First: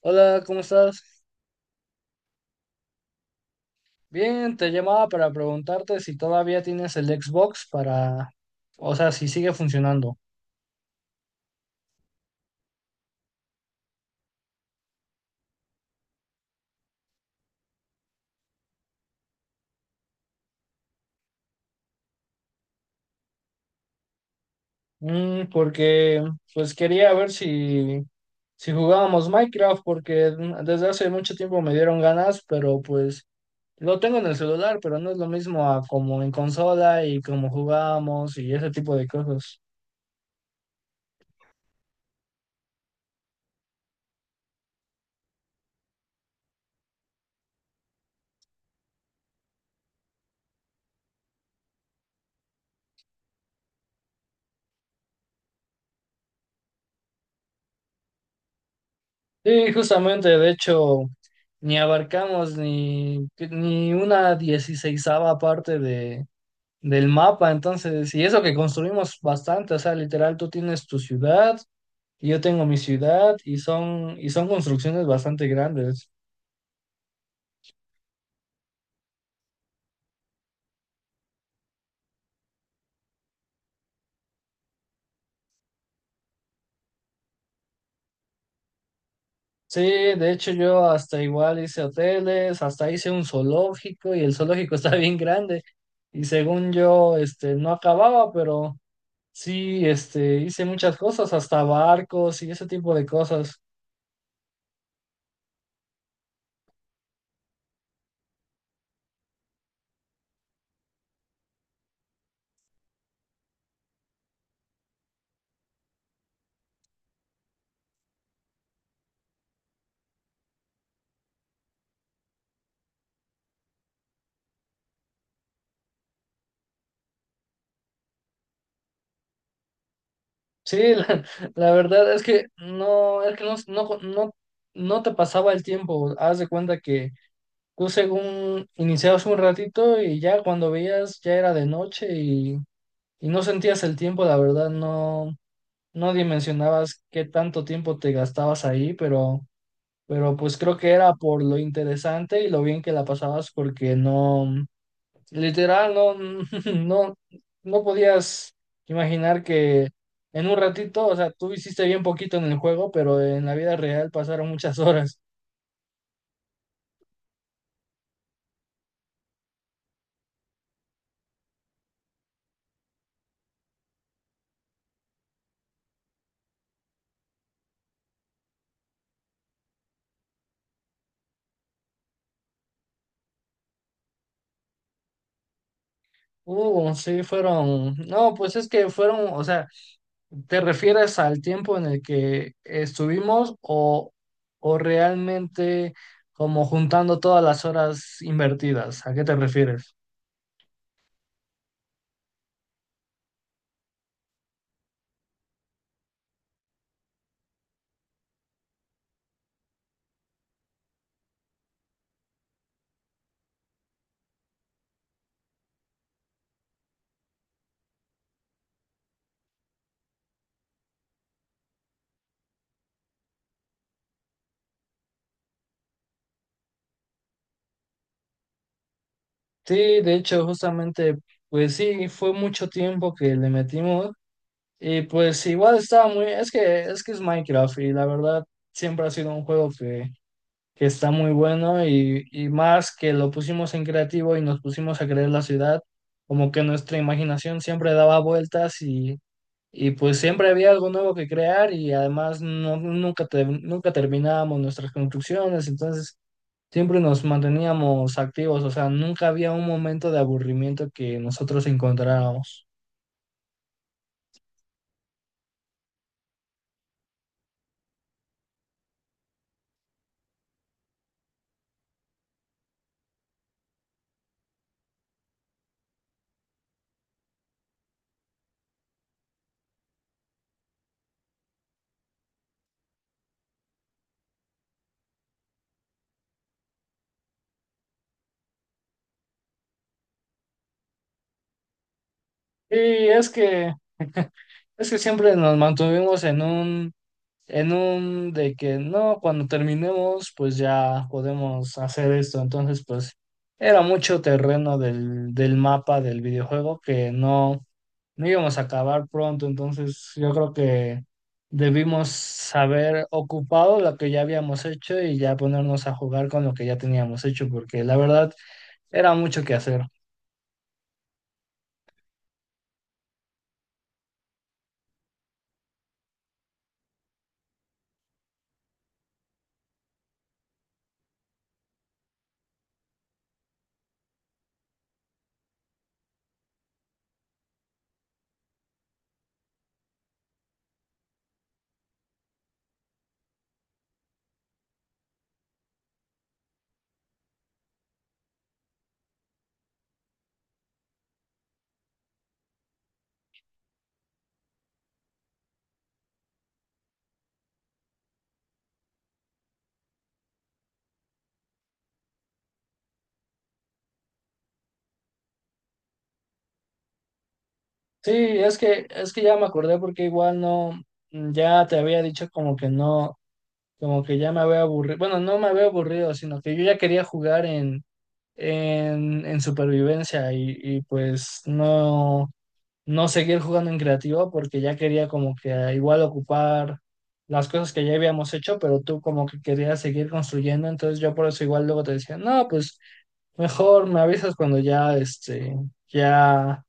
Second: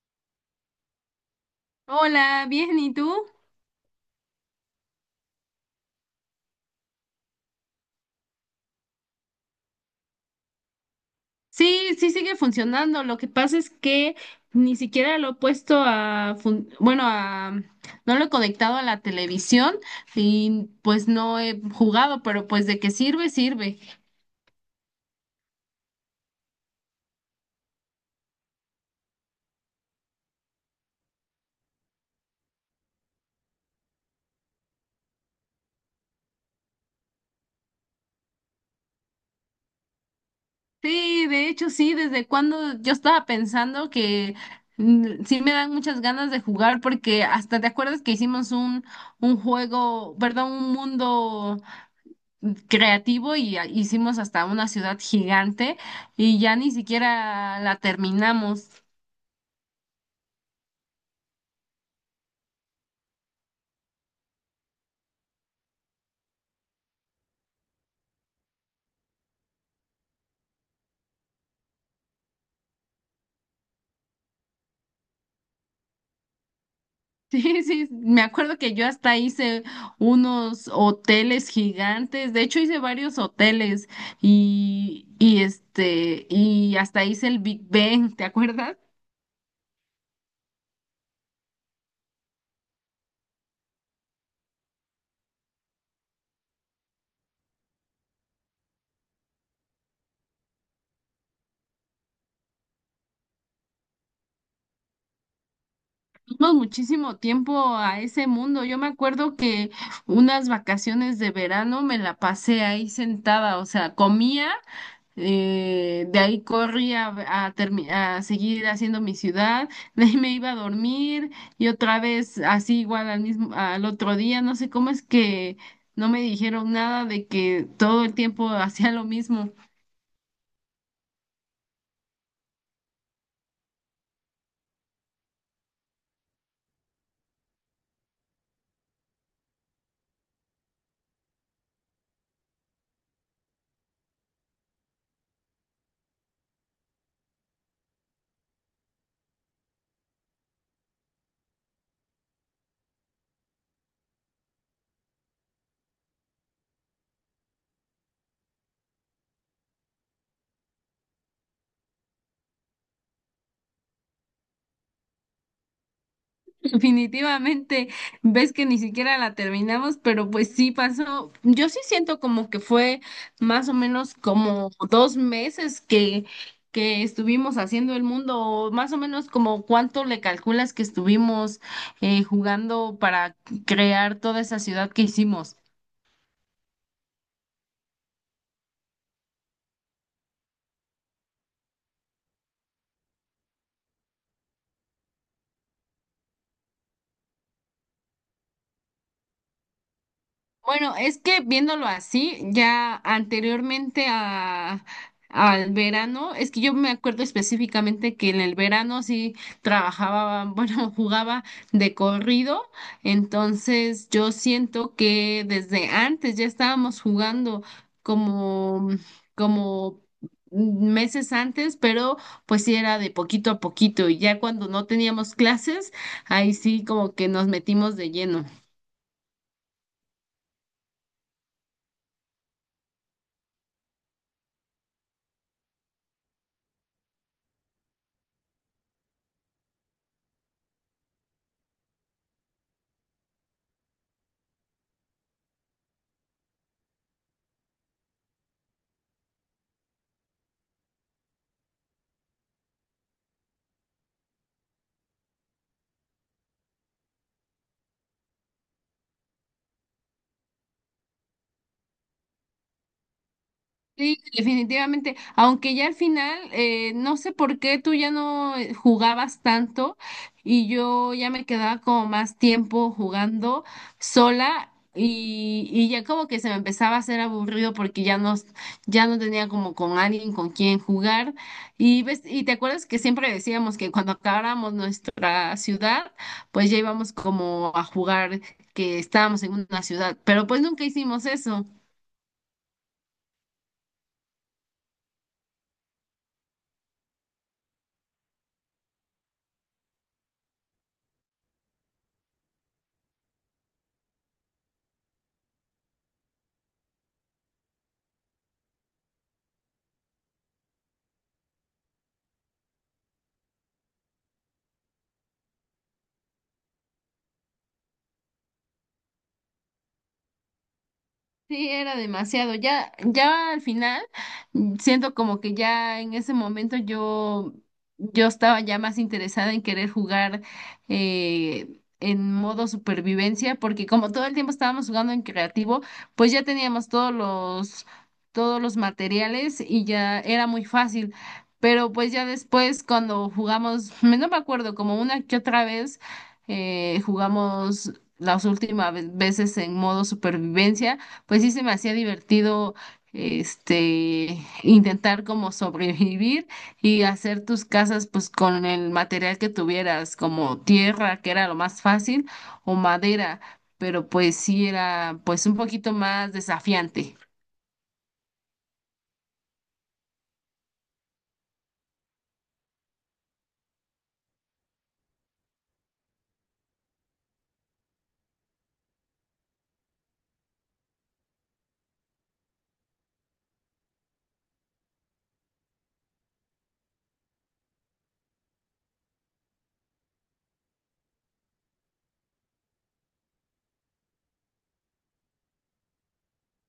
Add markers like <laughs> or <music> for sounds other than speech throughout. Hola, ¿cómo estás? Hola, bien, ¿y tú? Bien, te llamaba para preguntarte si todavía tienes el Xbox para, o sea, si sigue funcionando. Sí, sí sigue funcionando. Lo que pasa es que ni siquiera lo he puesto a, bueno, a, no lo he conectado a la televisión y pues no he jugado, pero pues de qué sirve, sirve. Porque pues quería ver si jugábamos Minecraft, porque desde hace mucho tiempo me dieron ganas, pero pues lo tengo en el celular, pero no es lo mismo a como en consola y como jugábamos y ese tipo de cosas. Sí, de hecho sí, desde cuando yo estaba pensando que sí me dan muchas ganas de jugar porque hasta te acuerdas que hicimos un juego, perdón, un mundo creativo y hicimos hasta una ciudad gigante y ya ni siquiera la terminamos. <laughs> Sí, justamente, de hecho, ni abarcamos ni una dieciseisava parte de del mapa, entonces, y eso que construimos bastante, o sea, literal, tú tienes tu ciudad y yo tengo mi ciudad y son construcciones bastante grandes. Sí, sí, me acuerdo que yo hasta hice unos hoteles gigantes, de hecho hice varios hoteles y hasta hice el Big Ben, ¿te acuerdas? Sí, de hecho yo hasta igual hice hoteles, hasta hice un zoológico y el zoológico <laughs> está bien grande y según yo, este, no acababa, pero sí, este, hice muchas cosas, hasta barcos y ese tipo de cosas. Tuvimos muchísimo tiempo a ese mundo. Yo me acuerdo que unas vacaciones de verano me la pasé ahí sentada, o sea, comía. De ahí corrí a seguir haciendo mi ciudad, <laughs> de ahí me iba a dormir y otra vez así igual al mismo, al otro día, no sé cómo es que no me dijeron nada de que todo el tiempo <laughs> hacía lo mismo. Sí, <laughs> la verdad es que no, no, no, no te pasaba el tiempo, haz de cuenta que iniciabas un ratito y ya cuando veías ya era de noche y no sentías el tiempo, la verdad, no, no dimensionabas qué tanto tiempo te gastabas ahí, pero pues creo que era por lo interesante y lo bien que la pasabas porque no, literal, no, <laughs> no, no podías imaginar que en un ratito, o sea, tú hiciste bien poquito en el juego, pero en la vida real pasaron muchas <laughs> horas. Definitivamente, ves que ni siquiera la terminamos, pero pues sí pasó. Yo sí siento como que fue más o menos como 2 meses que estuvimos haciendo el mundo, o más o menos como cuánto le calculas que estuvimos jugando para crear toda esa ciudad que hicimos. Sí, fueron, no, pues es que fueron, o sea, ¿te refieres al tiempo en el que estuvimos o realmente como juntando todas las horas invertidas? ¿A qué te refieres? Bueno, es que viéndolo así, ya anteriormente al verano, es que yo me acuerdo específicamente que en el verano sí trabajaba, bueno, <laughs> jugaba de corrido, entonces yo siento que desde antes ya estábamos jugando como, como meses antes, pero pues sí era de poquito a poquito y ya cuando no teníamos clases, ahí sí como que nos metimos de lleno. Sí, de hecho, justamente, pues sí, fue mucho tiempo que le metimos y pues igual estaba muy, es que es Minecraft y la verdad siempre ha sido un juego que está muy bueno y más que lo pusimos en creativo y nos pusimos a crear la ciudad, como que nuestra imaginación siempre daba vueltas y pues siempre había algo nuevo que crear y además no, nunca, nunca terminábamos nuestras construcciones, entonces siempre nos manteníamos activos, o sea, nunca había un momento de aburrimiento que nosotros encontráramos. Sí, definitivamente. Aunque ya al final, no sé por qué tú ya no jugabas tanto y, yo ya me quedaba como más tiempo jugando sola y ya como que se me empezaba a hacer aburrido porque ya no, ya no tenía como con alguien con quien jugar. Y ves, y te acuerdas que siempre decíamos que cuando acabáramos nuestra ciudad, pues ya íbamos como a jugar que estábamos en una ciudad, pero pues nunca hicimos eso. Y es que, siempre nos mantuvimos en un de que no, cuando terminemos, pues ya podemos hacer esto, entonces pues era mucho terreno del mapa del videojuego que no no íbamos a acabar pronto, entonces yo creo que debimos haber ocupado lo que ya habíamos hecho y ya ponernos a jugar con lo que ya teníamos hecho, porque la verdad era mucho que hacer. Sí, era demasiado. Ya, ya al final, siento como que ya en ese momento yo estaba ya más interesada en querer jugar en modo supervivencia, porque como todo el tiempo estábamos jugando en creativo, pues ya teníamos todos los materiales y ya era muy fácil. Pero pues ya después cuando jugamos, <laughs> no me acuerdo, como una que otra vez jugamos las últimas veces en modo supervivencia, pues sí se me hacía divertido este intentar como sobrevivir y hacer tus casas pues con el material que tuvieras, como tierra, que era lo más fácil, o madera, pero pues sí era pues un poquito más desafiante. Sí, es que, ya me acordé porque igual no, ya te había dicho como que no, como que ya me había aburrido, bueno, no me había aburrido, sino que yo ya quería jugar en supervivencia y pues no, no seguir jugando en creativo porque ya quería como que ah, igual ocupar las cosas que ya habíamos hecho, pero tú como que querías seguir construyendo, entonces yo por eso igual luego te decía, no, pues mejor me avisas cuando ya, este, ya,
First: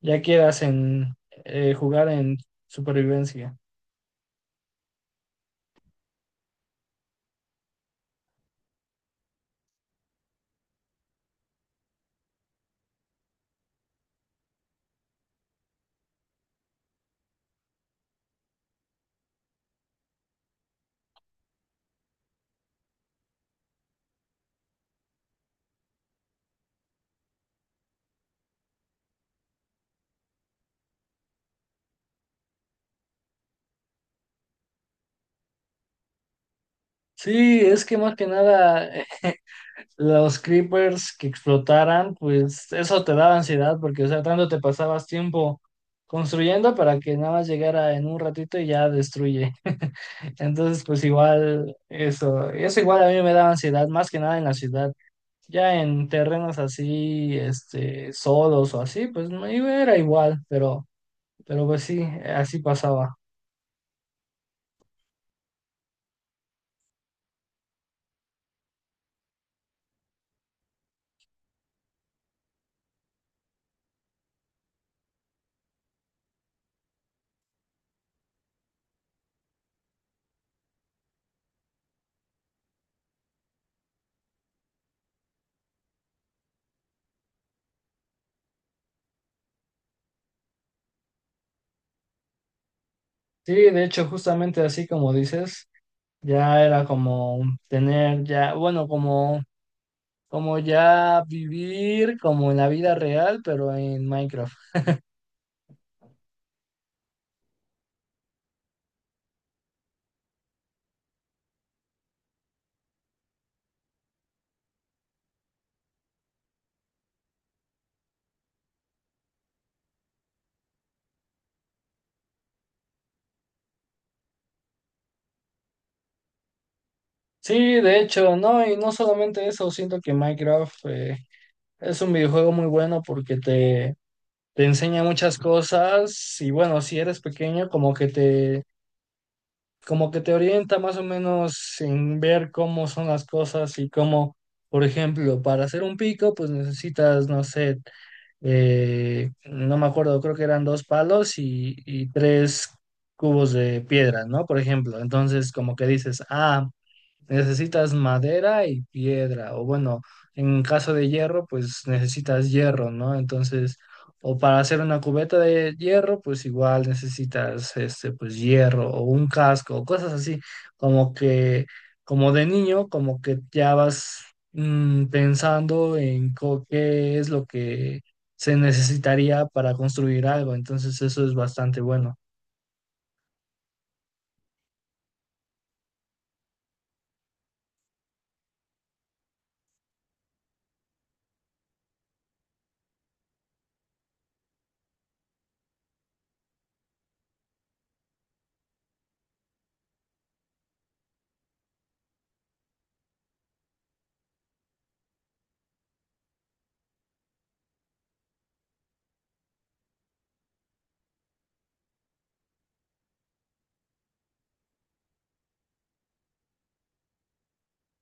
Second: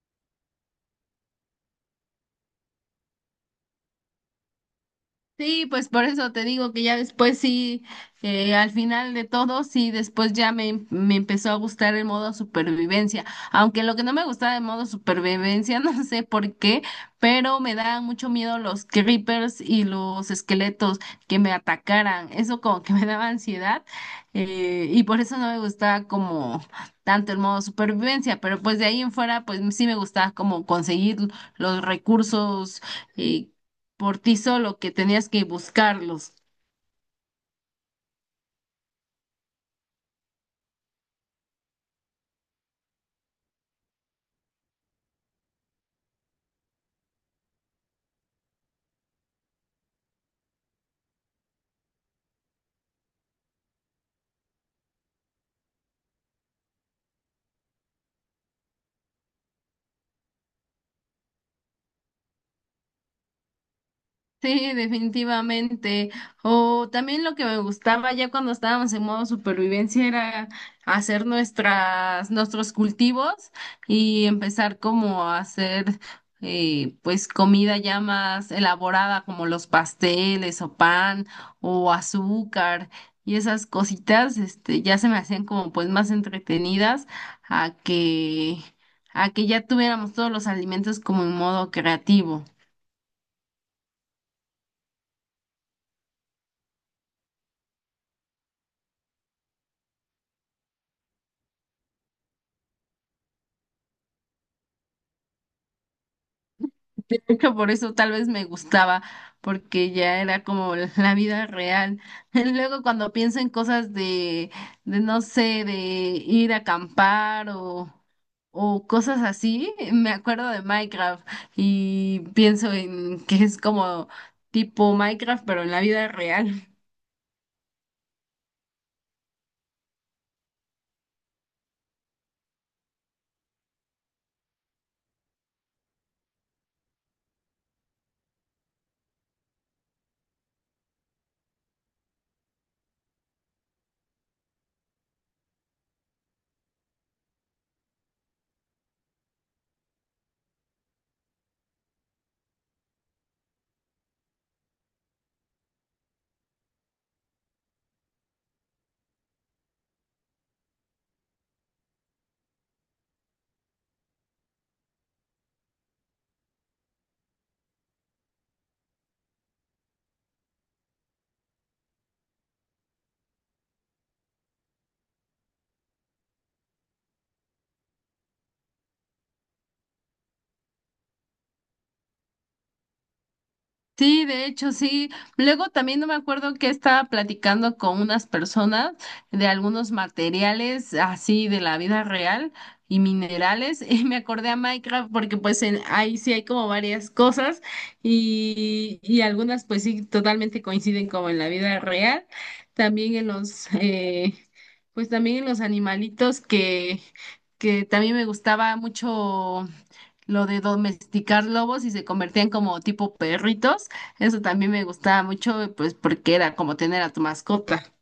ya quieras en jugar en supervivencia. Sí, pues por eso te digo que ya después sí, al final de todo, sí, después ya me empezó a gustar el modo supervivencia. Aunque lo que no me gustaba del modo supervivencia, <laughs> no sé por qué, pero me daban mucho miedo los creepers y los esqueletos que me atacaran. Eso como que <laughs> me daba ansiedad y por eso no me gustaba como tanto el modo supervivencia. Pero pues de ahí en fuera, pues sí me gustaba como conseguir los recursos. eh, por ti solo que tenías que buscarlos. Sí, es que más que nada los creepers que explotaran, pues eso te daba ansiedad porque, o sea, tanto te pasabas tiempo construyendo para que nada más llegara en un ratito y ya destruye. <laughs> Entonces, pues igual eso, eso igual a mí me daba ansiedad, más que nada en la ciudad. Ya en terrenos así, este, solos o así, pues no era igual, pero pues sí, así pasaba. Sí, definitivamente. O también lo que me gustaba ya cuando estábamos en modo supervivencia era hacer nuestras, nuestros cultivos y empezar como a hacer pues comida ya más elaborada, como los pasteles o pan o azúcar y esas cositas, este, ya se me hacían como pues más entretenidas a que, a que ya tuviéramos todos los alimentos como en modo creativo. Sí, de hecho, justamente así como dices, ya era como tener ya, bueno, como ya vivir como en la vida real, pero en Minecraft. Que por eso tal vez me gustaba, porque ya era como la vida real. <laughs> Luego cuando pienso en cosas de no sé, de ir a acampar o cosas así, me acuerdo de Minecraft y pienso en que es como tipo Minecraft, pero en la vida real. Sí, de hecho, no, y no solamente eso, siento que Minecraft es un videojuego muy bueno porque te enseña muchas cosas y bueno, si eres pequeño, como que te orienta más o menos en ver cómo son las cosas y cómo, por ejemplo, para hacer un pico, pues necesitas, no sé, no me acuerdo, creo que eran dos palos y tres cubos de piedra, ¿no? Por ejemplo, entonces como que dices, ah, necesitas madera y piedra, o bueno, en caso de hierro, pues necesitas hierro, ¿no? Entonces, o para hacer una cubeta de hierro, pues igual necesitas este, pues hierro o un casco, o cosas así, como que, como de niño, como que ya vas pensando en qué es lo que se necesitaría para construir algo, entonces eso es bastante bueno. Sí, de hecho, sí. Luego también no me acuerdo que estaba platicando con unas personas de algunos materiales así de la vida real y minerales <laughs> y me acordé a Minecraft porque pues ahí sí hay como varias cosas y algunas pues sí totalmente coinciden como en la vida real. También en pues también en los animalitos que también me gustaba mucho lo de domesticar lobos y se convertían como tipo perritos. Eso también me gustaba mucho, pues porque era como tener a tu mascota.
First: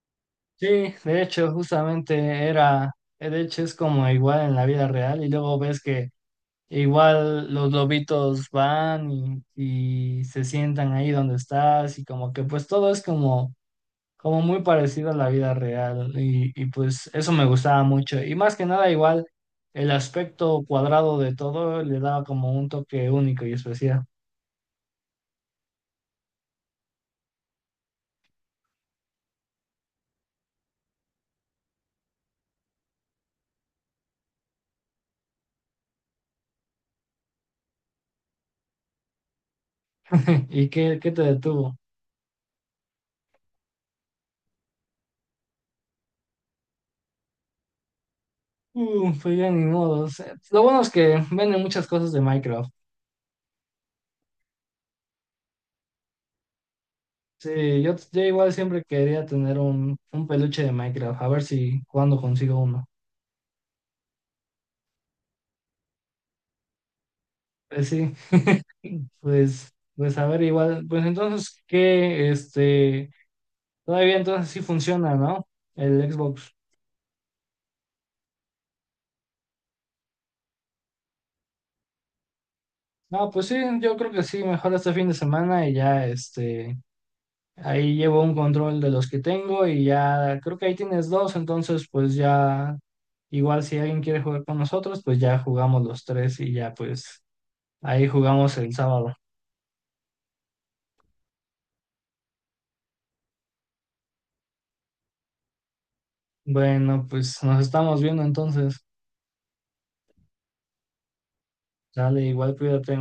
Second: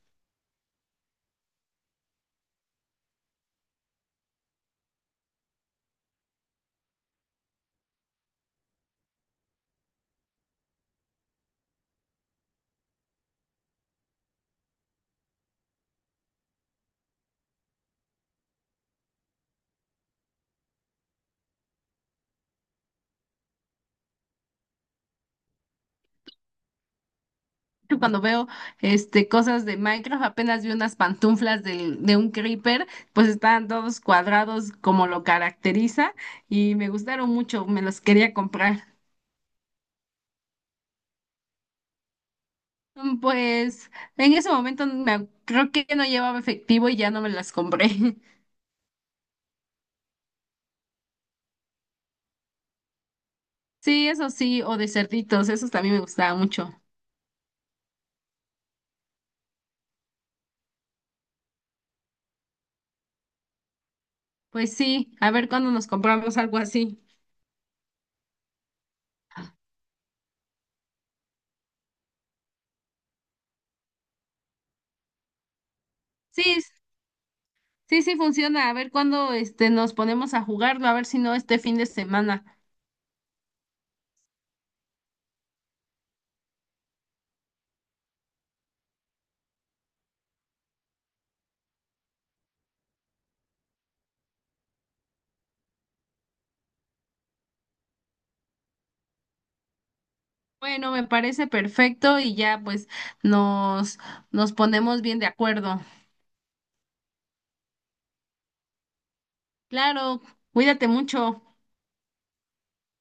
Sí, de hecho, justamente era, de hecho es como igual en la vida real y luego ves que igual los lobitos van y se sientan ahí donde estás y como que pues todo es como, como muy parecido a la vida real y pues eso me gustaba mucho y más que nada igual el aspecto cuadrado de todo le daba como un toque único y especial. Yo Cuando veo cosas de Minecraft, apenas vi unas pantuflas de un creeper, pues estaban todos cuadrados como lo caracteriza y me gustaron mucho, me los quería comprar. <laughs> ¿Y qué te detuvo? Pues en ese momento creo que no llevaba efectivo y ya no me las compré. <laughs> Pues ya ni modos. Lo bueno es que venden muchas cosas de Minecraft. Sí, eso sí, o de cerditos, esos también me gustaba mucho. Sí, yo igual siempre quería tener un peluche de Minecraft, a ver si cuando consigo uno. Pues sí, a ver cuándo nos compramos algo así. Pues sí, <laughs> pues a ver igual, pues entonces que este, todavía entonces sí funciona, ¿no? El Sí, Xbox. sí, sí funciona. A ver cuándo nos ponemos a jugarlo, a ver si no este fin de semana. No, pues sí, yo creo que sí, mejor este fin de semana y ya este, ahí llevo un control de los que tengo y ya creo que ahí tienes dos, entonces pues ya igual si alguien quiere jugar con nosotros, pues ya jugamos los tres y ya pues ahí jugamos el sábado. Bueno, me parece perfecto y ya pues nos nos ponemos bien de acuerdo. Bueno, pues nos estamos viendo entonces. Claro, cuídate mucho. Dale, igual cuídate.